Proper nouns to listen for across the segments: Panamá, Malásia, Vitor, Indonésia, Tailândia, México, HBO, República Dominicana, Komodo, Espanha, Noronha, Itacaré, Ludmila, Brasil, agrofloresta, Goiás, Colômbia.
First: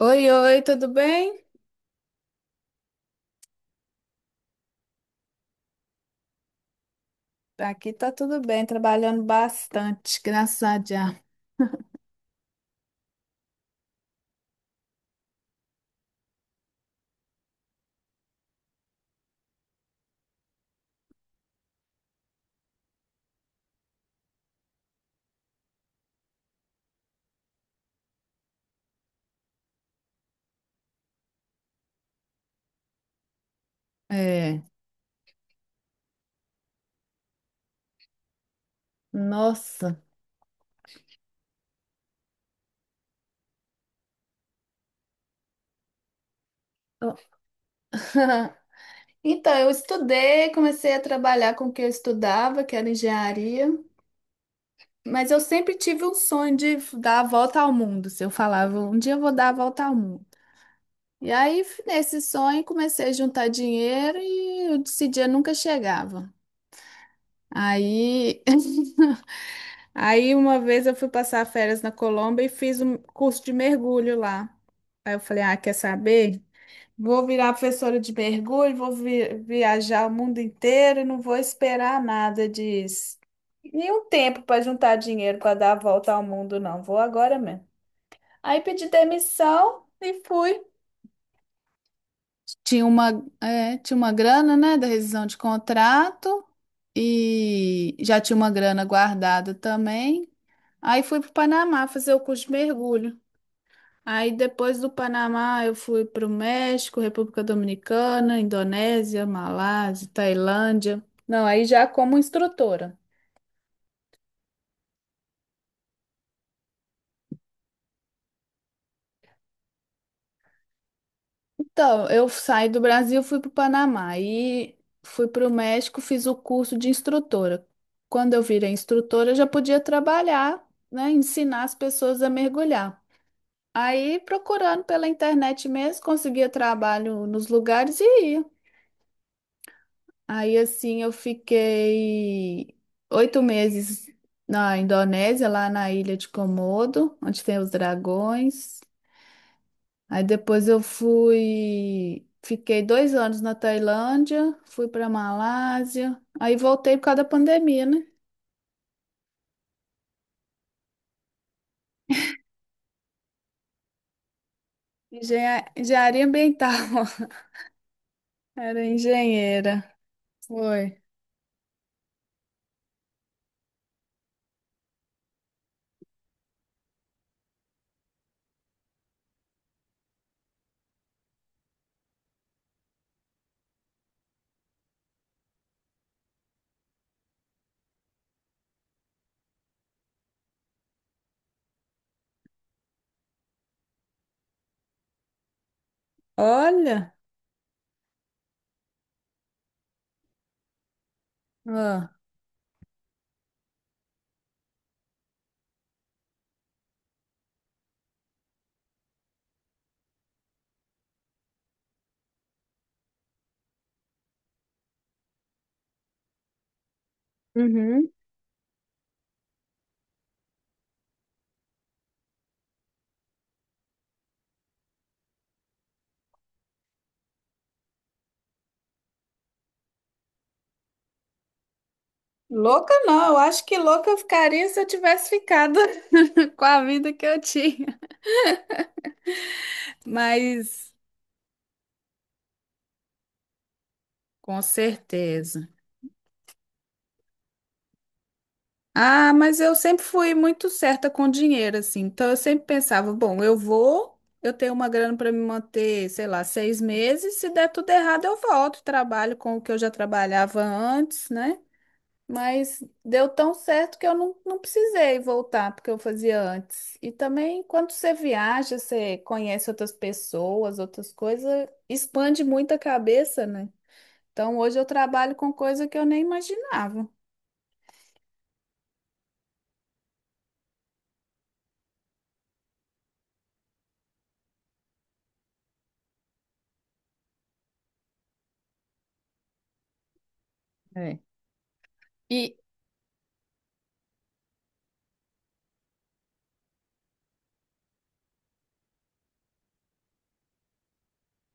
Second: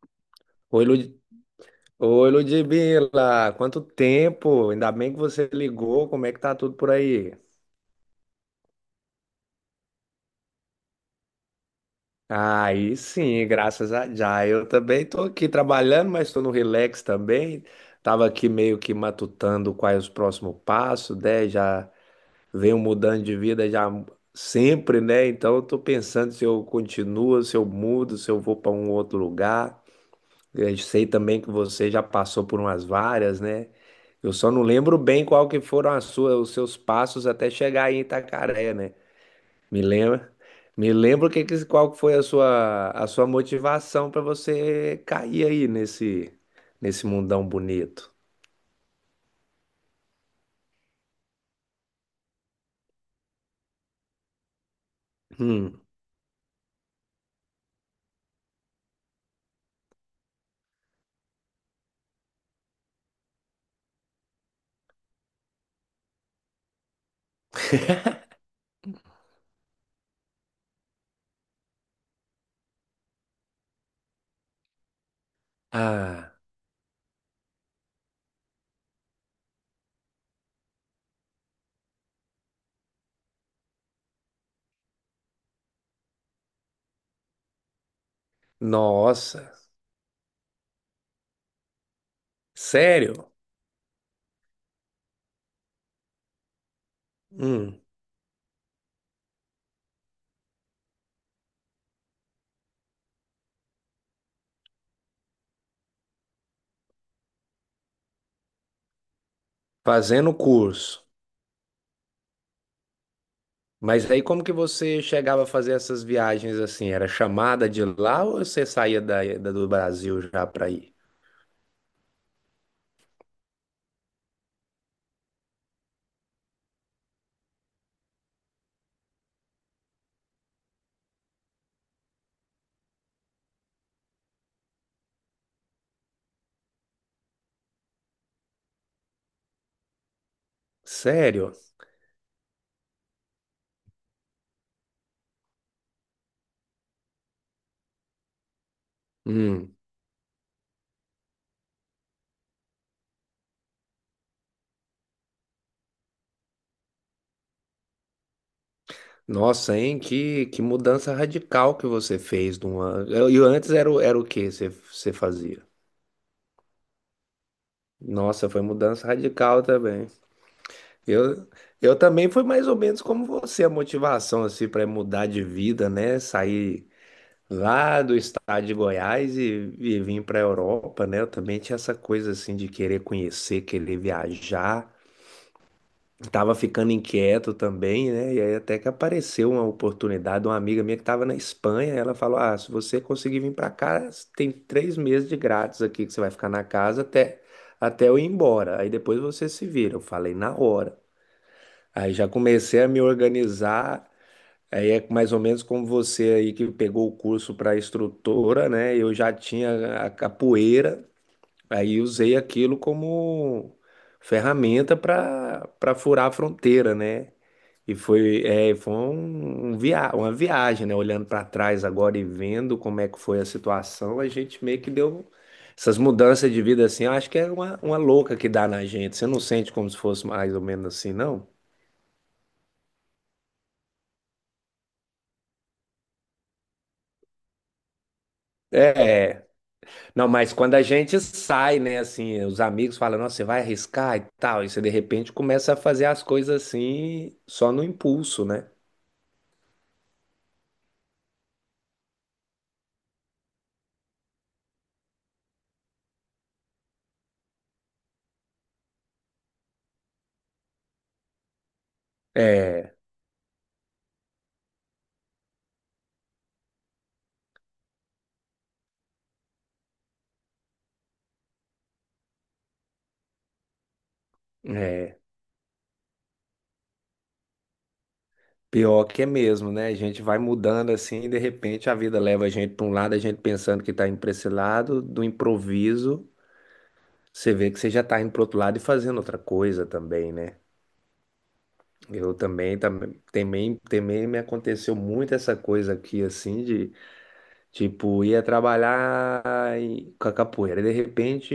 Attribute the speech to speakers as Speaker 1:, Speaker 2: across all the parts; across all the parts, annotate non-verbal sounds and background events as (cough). Speaker 1: Oi, oi,
Speaker 2: Oi,
Speaker 1: tudo
Speaker 2: Lud...
Speaker 1: bem?
Speaker 2: Oi, Ludmila, quanto tempo? Ainda bem que você ligou, como é que tá tudo por aí?
Speaker 1: Aqui tá tudo bem, trabalhando bastante, graças a Deus.
Speaker 2: Aí sim, graças a já. Eu também tô aqui trabalhando, mas tô no relax também. Tava aqui meio que matutando quais os próximos passos, né? Já venho mudando de vida já sempre, né? Então eu tô pensando se eu continuo, se eu mudo, se eu vou para um outro lugar. Eu sei também que você já passou por umas várias, né? Eu só
Speaker 1: É,
Speaker 2: não lembro bem qual que foram as suas, os seus passos até chegar aí em Itacaré, né? Me
Speaker 1: nossa.
Speaker 2: lembra, me lembro qual que foi a sua motivação para você cair aí nesse
Speaker 1: Eu-
Speaker 2: mundão bonito.
Speaker 1: (laughs) Então, eu estudei, comecei a trabalhar com o que eu estudava, que era engenharia, mas eu sempre
Speaker 2: Hum.
Speaker 1: tive um sonho de dar a volta ao mundo. Se eu falava, um dia eu vou dar a volta ao mundo. E aí, nesse sonho, comecei a juntar dinheiro e esse dia nunca chegava.
Speaker 2: (laughs)
Speaker 1: Aí (laughs) Aí uma vez eu fui passar férias na Colômbia e fiz um curso de mergulho lá. Aí eu falei, ah, quer
Speaker 2: Ah,
Speaker 1: saber? Vou virar professora de mergulho, vou viajar o mundo inteiro e não vou esperar nada disso. Nenhum tempo para juntar dinheiro para dar a volta ao mundo, não. Vou agora mesmo. Aí pedi
Speaker 2: nossa,
Speaker 1: demissão e fui. Tinha uma,
Speaker 2: sério?
Speaker 1: é, tinha uma grana, né, da rescisão de contrato
Speaker 2: Hum.
Speaker 1: e já tinha uma grana guardada também. Aí fui para o Panamá fazer o curso de mergulho. Aí depois do Panamá eu fui para o México, República Dominicana, Indonésia, Malásia,
Speaker 2: Fazendo
Speaker 1: Tailândia.
Speaker 2: curso.
Speaker 1: Não, aí já como instrutora.
Speaker 2: Mas aí como que você chegava a fazer essas viagens assim? Era chamada de lá ou você saía do Brasil já para ir?
Speaker 1: Então, eu saí do Brasil, fui para o Panamá e fui para o México, fiz o curso de instrutora. Quando eu virei instrutora, eu já podia trabalhar, né, ensinar as pessoas a mergulhar. Aí, procurando pela internet mesmo, conseguia trabalho nos lugares e ia. Aí assim eu
Speaker 2: Sério?
Speaker 1: fiquei 8 meses na Indonésia, lá na ilha de Komodo, onde tem os dragões.
Speaker 2: Hum.
Speaker 1: Aí depois eu fui, fiquei 2 anos na Tailândia, fui para Malásia, aí voltei por causa da pandemia, né?
Speaker 2: Nossa, hein? Que mudança radical que você fez de uma... E antes era, era o que você fazia?
Speaker 1: Engenharia ambiental, (laughs)
Speaker 2: Nossa, foi
Speaker 1: era
Speaker 2: mudança radical
Speaker 1: engenheira.
Speaker 2: também.
Speaker 1: Foi.
Speaker 2: Eu, eu também fui mais ou menos como você, a motivação assim para mudar de vida, né? Sair lá do estado de Goiás e vim para a Europa, né? Eu também tinha essa coisa assim de querer conhecer, querer viajar. Tava ficando inquieto também, né? E aí até que apareceu uma oportunidade de uma amiga minha que estava na Espanha. Ela falou: Ah, se você conseguir vir para cá, tem 3 meses de grátis aqui que você vai ficar na casa
Speaker 1: Olha,
Speaker 2: até, até eu ir embora. Aí depois você se vira. Eu falei na hora.
Speaker 1: ah,
Speaker 2: Aí já comecei a me organizar. Aí é mais ou menos como você aí que pegou o curso para instrutora, né? Eu já tinha a capoeira, aí usei aquilo como ferramenta para furar a fronteira, né? E
Speaker 1: uhum.
Speaker 2: foi, é, foi uma viagem, né? Olhando para trás agora e vendo como é que foi a situação, a gente meio que deu essas mudanças de vida assim. Eu acho que é uma louca que dá na gente. Você não sente como se fosse mais ou menos assim, não?
Speaker 1: Louca não, eu acho que louca eu ficaria se eu tivesse ficado (laughs) com a vida que eu tinha.
Speaker 2: É. Não, mas quando a
Speaker 1: Mas
Speaker 2: gente sai, né, assim, os amigos falam, nossa, você vai arriscar e
Speaker 1: com
Speaker 2: tal, e você de repente
Speaker 1: certeza.
Speaker 2: começa a fazer as coisas assim, só no impulso, né?
Speaker 1: Ah, mas eu sempre fui muito certa com dinheiro, assim. Então eu sempre pensava, bom, eu vou, eu tenho uma grana para me manter, sei lá, 6 meses. Se der tudo errado, eu volto, trabalho com o que eu já trabalhava antes, né? Mas
Speaker 2: É,
Speaker 1: deu tão certo que eu não precisei voltar porque eu fazia antes. E também, quando você viaja, você conhece outras pessoas, outras coisas, expande muito a cabeça, né? Então, hoje eu
Speaker 2: é,
Speaker 1: trabalho com coisa que eu nem imaginava.
Speaker 2: pior que é mesmo, né? A gente vai mudando assim, e de repente a vida leva a gente para um lado, a gente pensando que tá indo para esse lado, do improviso, você vê que você já tá indo pro outro lado e fazendo outra coisa também, né?
Speaker 1: É.
Speaker 2: Eu
Speaker 1: E
Speaker 2: também, me aconteceu muito essa coisa aqui, assim, de... Tipo, ia trabalhar com a capoeira. De repente,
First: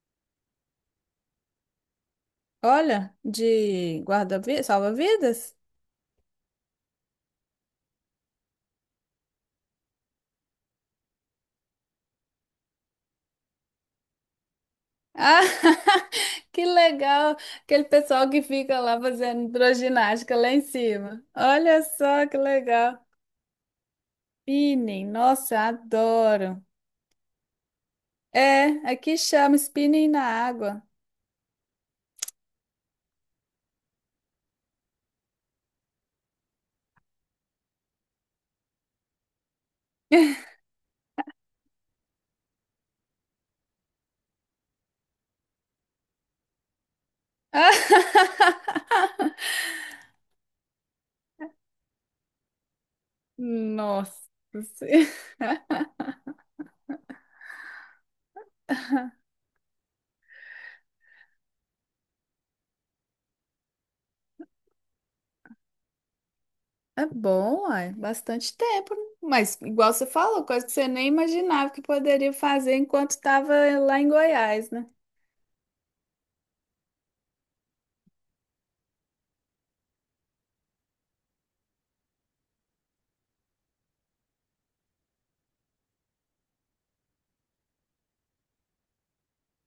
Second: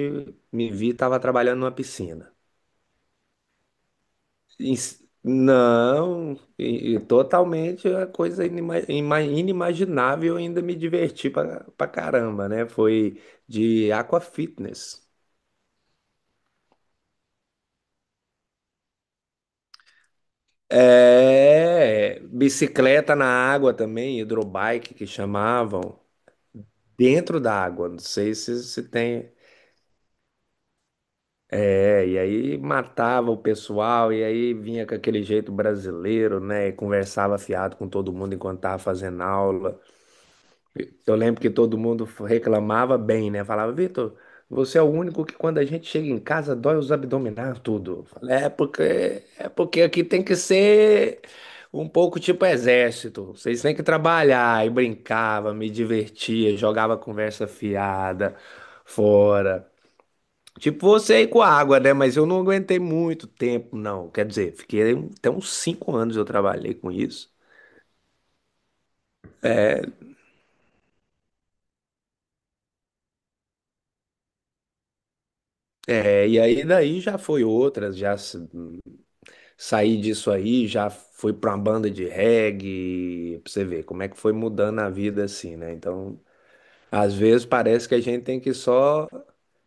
Speaker 2: me vi, tava trabalhando numa piscina.
Speaker 1: olha, de guarda-vidas, salva-vidas?
Speaker 2: Não, totalmente a coisa inimaginável, ainda me diverti pra caramba, né? Foi de aquafitness.
Speaker 1: Ah, (laughs) que legal! Aquele pessoal que fica lá fazendo hidroginástica lá em cima. Olha
Speaker 2: É,
Speaker 1: só que legal!
Speaker 2: bicicleta na água também, hidrobike que
Speaker 1: Spinning, nossa,
Speaker 2: chamavam,
Speaker 1: adoro!
Speaker 2: dentro da água. Não sei se,
Speaker 1: É,
Speaker 2: se
Speaker 1: aqui
Speaker 2: tem.
Speaker 1: chama spinning na água.
Speaker 2: É, e aí matava o pessoal, e aí vinha com aquele jeito brasileiro, né? E conversava fiado com todo mundo enquanto tava fazendo aula.
Speaker 1: (laughs)
Speaker 2: Eu lembro que todo mundo reclamava bem, né? Falava, Vitor, você é o único que quando a gente chega em casa dói os abdominais tudo. Eu
Speaker 1: Ah,
Speaker 2: falei, É porque aqui tem que ser um pouco tipo exército. Vocês têm que trabalhar. E
Speaker 1: nossa!
Speaker 2: brincava, me divertia, jogava conversa fiada fora. Tipo você aí com a água, né? Mas eu não aguentei muito tempo, não. Quer dizer, fiquei até uns 5 anos eu trabalhei com
Speaker 1: É
Speaker 2: isso.
Speaker 1: bom, uai, bastante tempo, né? Mas igual você falou, coisa que você nem imaginava que poderia fazer enquanto estava lá em Goiás, né?
Speaker 2: É, e aí daí já foi outras, já saí disso aí, já fui pra uma banda de reggae, pra você ver como é que foi mudando a vida assim, né? Então, às vezes parece que a gente tem que só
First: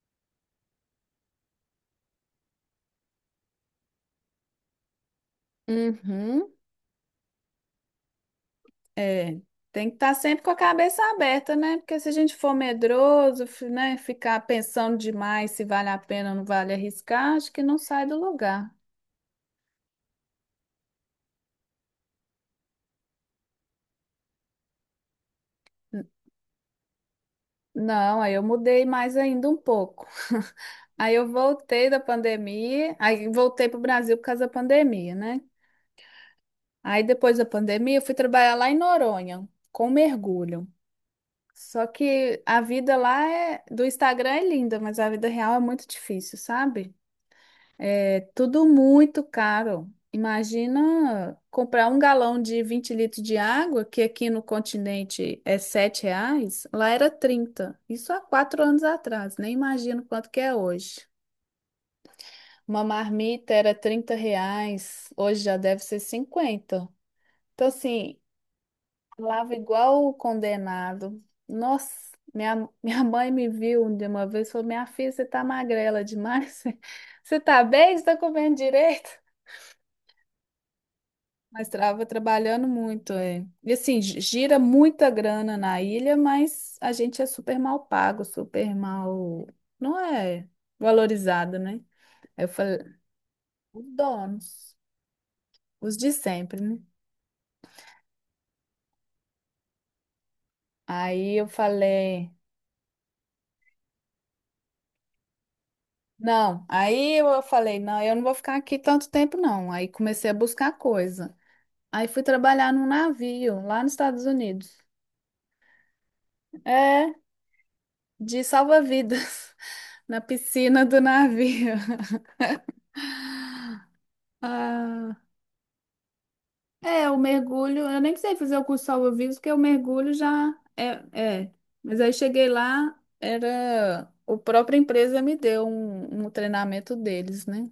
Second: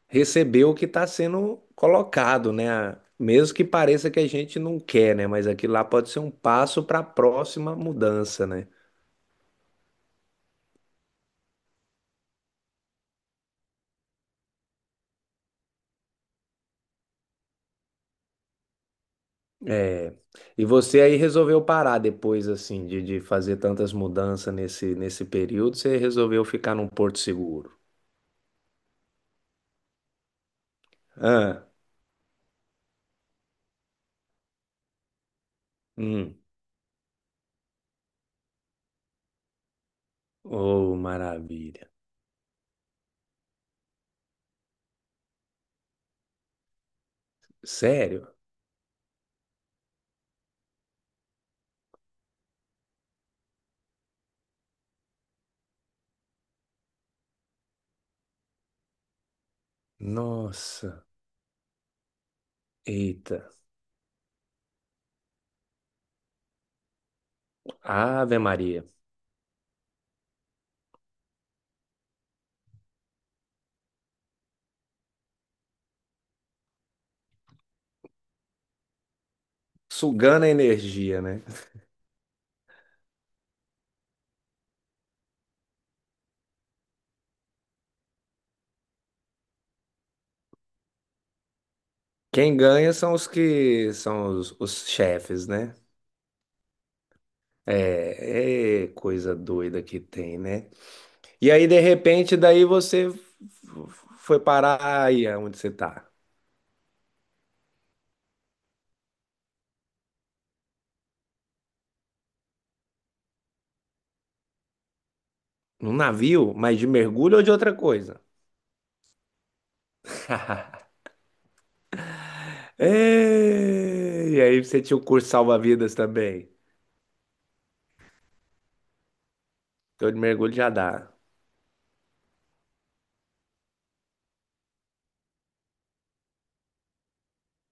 Speaker 2: receber o que tá sendo colocado, né? Mesmo que pareça que a gente não quer, né? Mas aquilo lá pode ser um
Speaker 1: Uhum.
Speaker 2: passo para a próxima mudança, né?
Speaker 1: É, tem que estar sempre com a cabeça aberta, né? Porque se a gente for medroso, né, ficar pensando demais se vale a pena ou não vale arriscar, acho que não sai do lugar.
Speaker 2: É. E você aí resolveu parar depois, assim, de fazer tantas mudanças nesse período, você
Speaker 1: N-
Speaker 2: resolveu ficar num porto seguro.
Speaker 1: Não, aí eu mudei mais ainda um pouco. (laughs) Aí eu
Speaker 2: Ah,
Speaker 1: voltei da pandemia, aí voltei para o Brasil por causa da pandemia, né?
Speaker 2: hum.
Speaker 1: Aí depois da pandemia eu fui trabalhar lá em Noronha com mergulho.
Speaker 2: Oh,
Speaker 1: Só
Speaker 2: maravilha.
Speaker 1: que a vida lá é- do Instagram é linda, mas a vida real é muito difícil, sabe? É
Speaker 2: Sério?
Speaker 1: tudo muito caro. Imagina comprar um galão de 20 litros de água, que aqui no continente é R$ 7, lá era 30. Isso há 4 anos atrás, nem imagino quanto que é hoje.
Speaker 2: Nossa.
Speaker 1: Uma
Speaker 2: Eita.
Speaker 1: marmita era R$ 30, hoje já deve ser 50. Então, assim,
Speaker 2: Ave Maria.
Speaker 1: falava igual o condenado. Nossa, minha mãe me viu de uma vez e falou: Minha filha, você tá magrela demais. (laughs) Você tá bem? Você tá comendo direito?
Speaker 2: Sugando a energia, né?
Speaker 1: Mas estava trabalhando muito, é. E assim, gira muita grana na ilha, mas a gente é super mal pago, super mal. Não é valorizado, né? Aí eu
Speaker 2: Quem
Speaker 1: falei:
Speaker 2: ganha são os
Speaker 1: Os
Speaker 2: que são os,
Speaker 1: donos,
Speaker 2: os chefes, né?
Speaker 1: os de sempre, né?
Speaker 2: É, coisa doida que tem, né?
Speaker 1: Aí eu
Speaker 2: E aí, de
Speaker 1: falei.
Speaker 2: repente, daí você foi parar aí é onde você tá.
Speaker 1: Não, aí eu falei, não, eu não vou ficar aqui tanto tempo, não. Aí comecei a buscar coisa. Aí fui trabalhar num navio lá nos Estados Unidos.
Speaker 2: Num navio, mas de
Speaker 1: É,
Speaker 2: mergulho ou de outra coisa?
Speaker 1: de salva-vidas, (laughs) na piscina do navio. (laughs)
Speaker 2: É, e aí você tinha o
Speaker 1: Ah,
Speaker 2: curso salva-vidas também.
Speaker 1: é, o mergulho, eu nem sei fazer o curso salva-vidas, porque o
Speaker 2: Então
Speaker 1: mergulho
Speaker 2: de mergulho
Speaker 1: já
Speaker 2: já
Speaker 1: é,
Speaker 2: dá.
Speaker 1: é. Mas aí cheguei lá, era, o própria empresa me deu um, um treinamento deles, né?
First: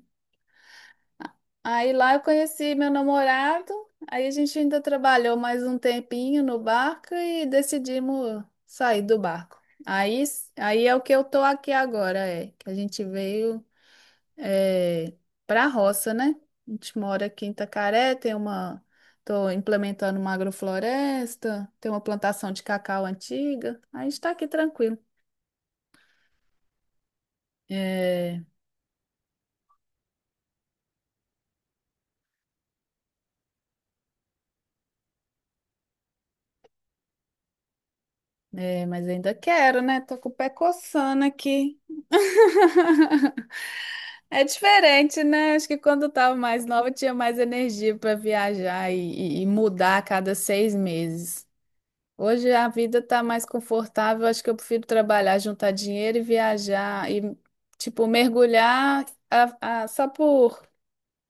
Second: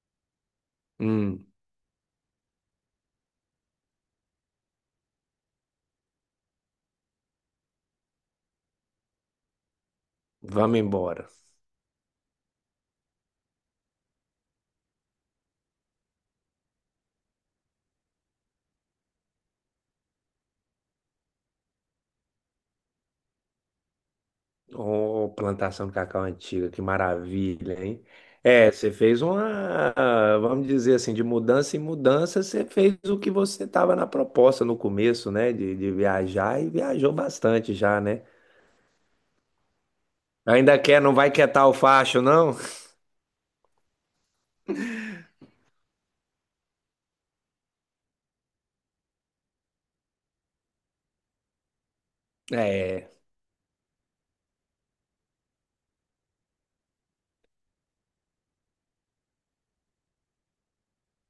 Speaker 2: Hum,
Speaker 1: Aí lá eu conheci meu namorado, aí a gente ainda trabalhou mais um tempinho no barco e decidimos sair do barco. Aí,
Speaker 2: vamos
Speaker 1: aí é o que eu
Speaker 2: embora.
Speaker 1: tô aqui agora, é que a gente veio é, para a roça, né? A gente mora aqui em Itacaré, tô implementando uma agrofloresta, tem uma plantação de cacau antiga, aí a gente tá aqui tranquilo.
Speaker 2: Ô, plantação de cacau antiga, que maravilha, hein?
Speaker 1: É,
Speaker 2: É, você fez uma, vamos dizer assim, de mudança em mudança, você fez o que você estava na proposta no começo, né? De viajar e viajou bastante já, né?
Speaker 1: é, mas ainda quero, né? Tô com o pé
Speaker 2: Ainda quer, não
Speaker 1: coçando
Speaker 2: vai quietar o
Speaker 1: aqui.
Speaker 2: facho, não?
Speaker 1: (laughs) É diferente, né? Acho que quando eu tava mais nova, eu tinha mais energia para viajar e, e mudar a cada 6 meses. Hoje a vida
Speaker 2: É.
Speaker 1: tá mais confortável, acho que eu prefiro trabalhar, juntar dinheiro e viajar e, tipo, mergulhar só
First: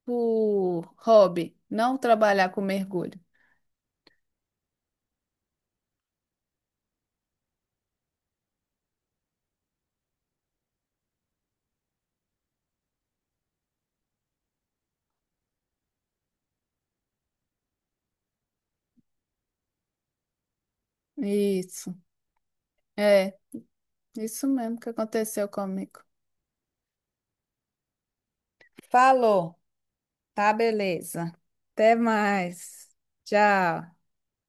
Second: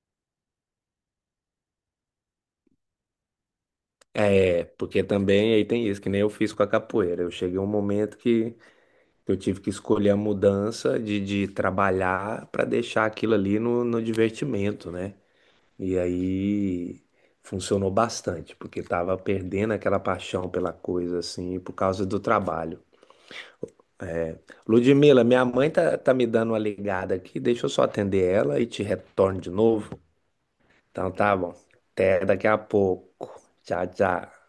Speaker 1: por hobby, não trabalhar com mergulho.
Speaker 2: É, porque também aí tem isso, que nem eu fiz com a capoeira. Eu cheguei a um momento que eu tive que escolher a mudança de trabalhar para deixar aquilo ali no divertimento, né? E aí funcionou bastante, porque tava perdendo aquela paixão pela coisa, assim, por
Speaker 1: Isso,
Speaker 2: causa do trabalho.
Speaker 1: é, isso mesmo que
Speaker 2: Ludmila, minha
Speaker 1: aconteceu
Speaker 2: mãe tá,
Speaker 1: comigo.
Speaker 2: tá me dando uma ligada aqui, deixa eu só atender ela e te retorno de
Speaker 1: Falou,
Speaker 2: novo.
Speaker 1: tá,
Speaker 2: Então
Speaker 1: beleza.
Speaker 2: tá bom.
Speaker 1: Até
Speaker 2: Até daqui a
Speaker 1: mais.
Speaker 2: pouco. Tchau,
Speaker 1: Tchau.
Speaker 2: tchau.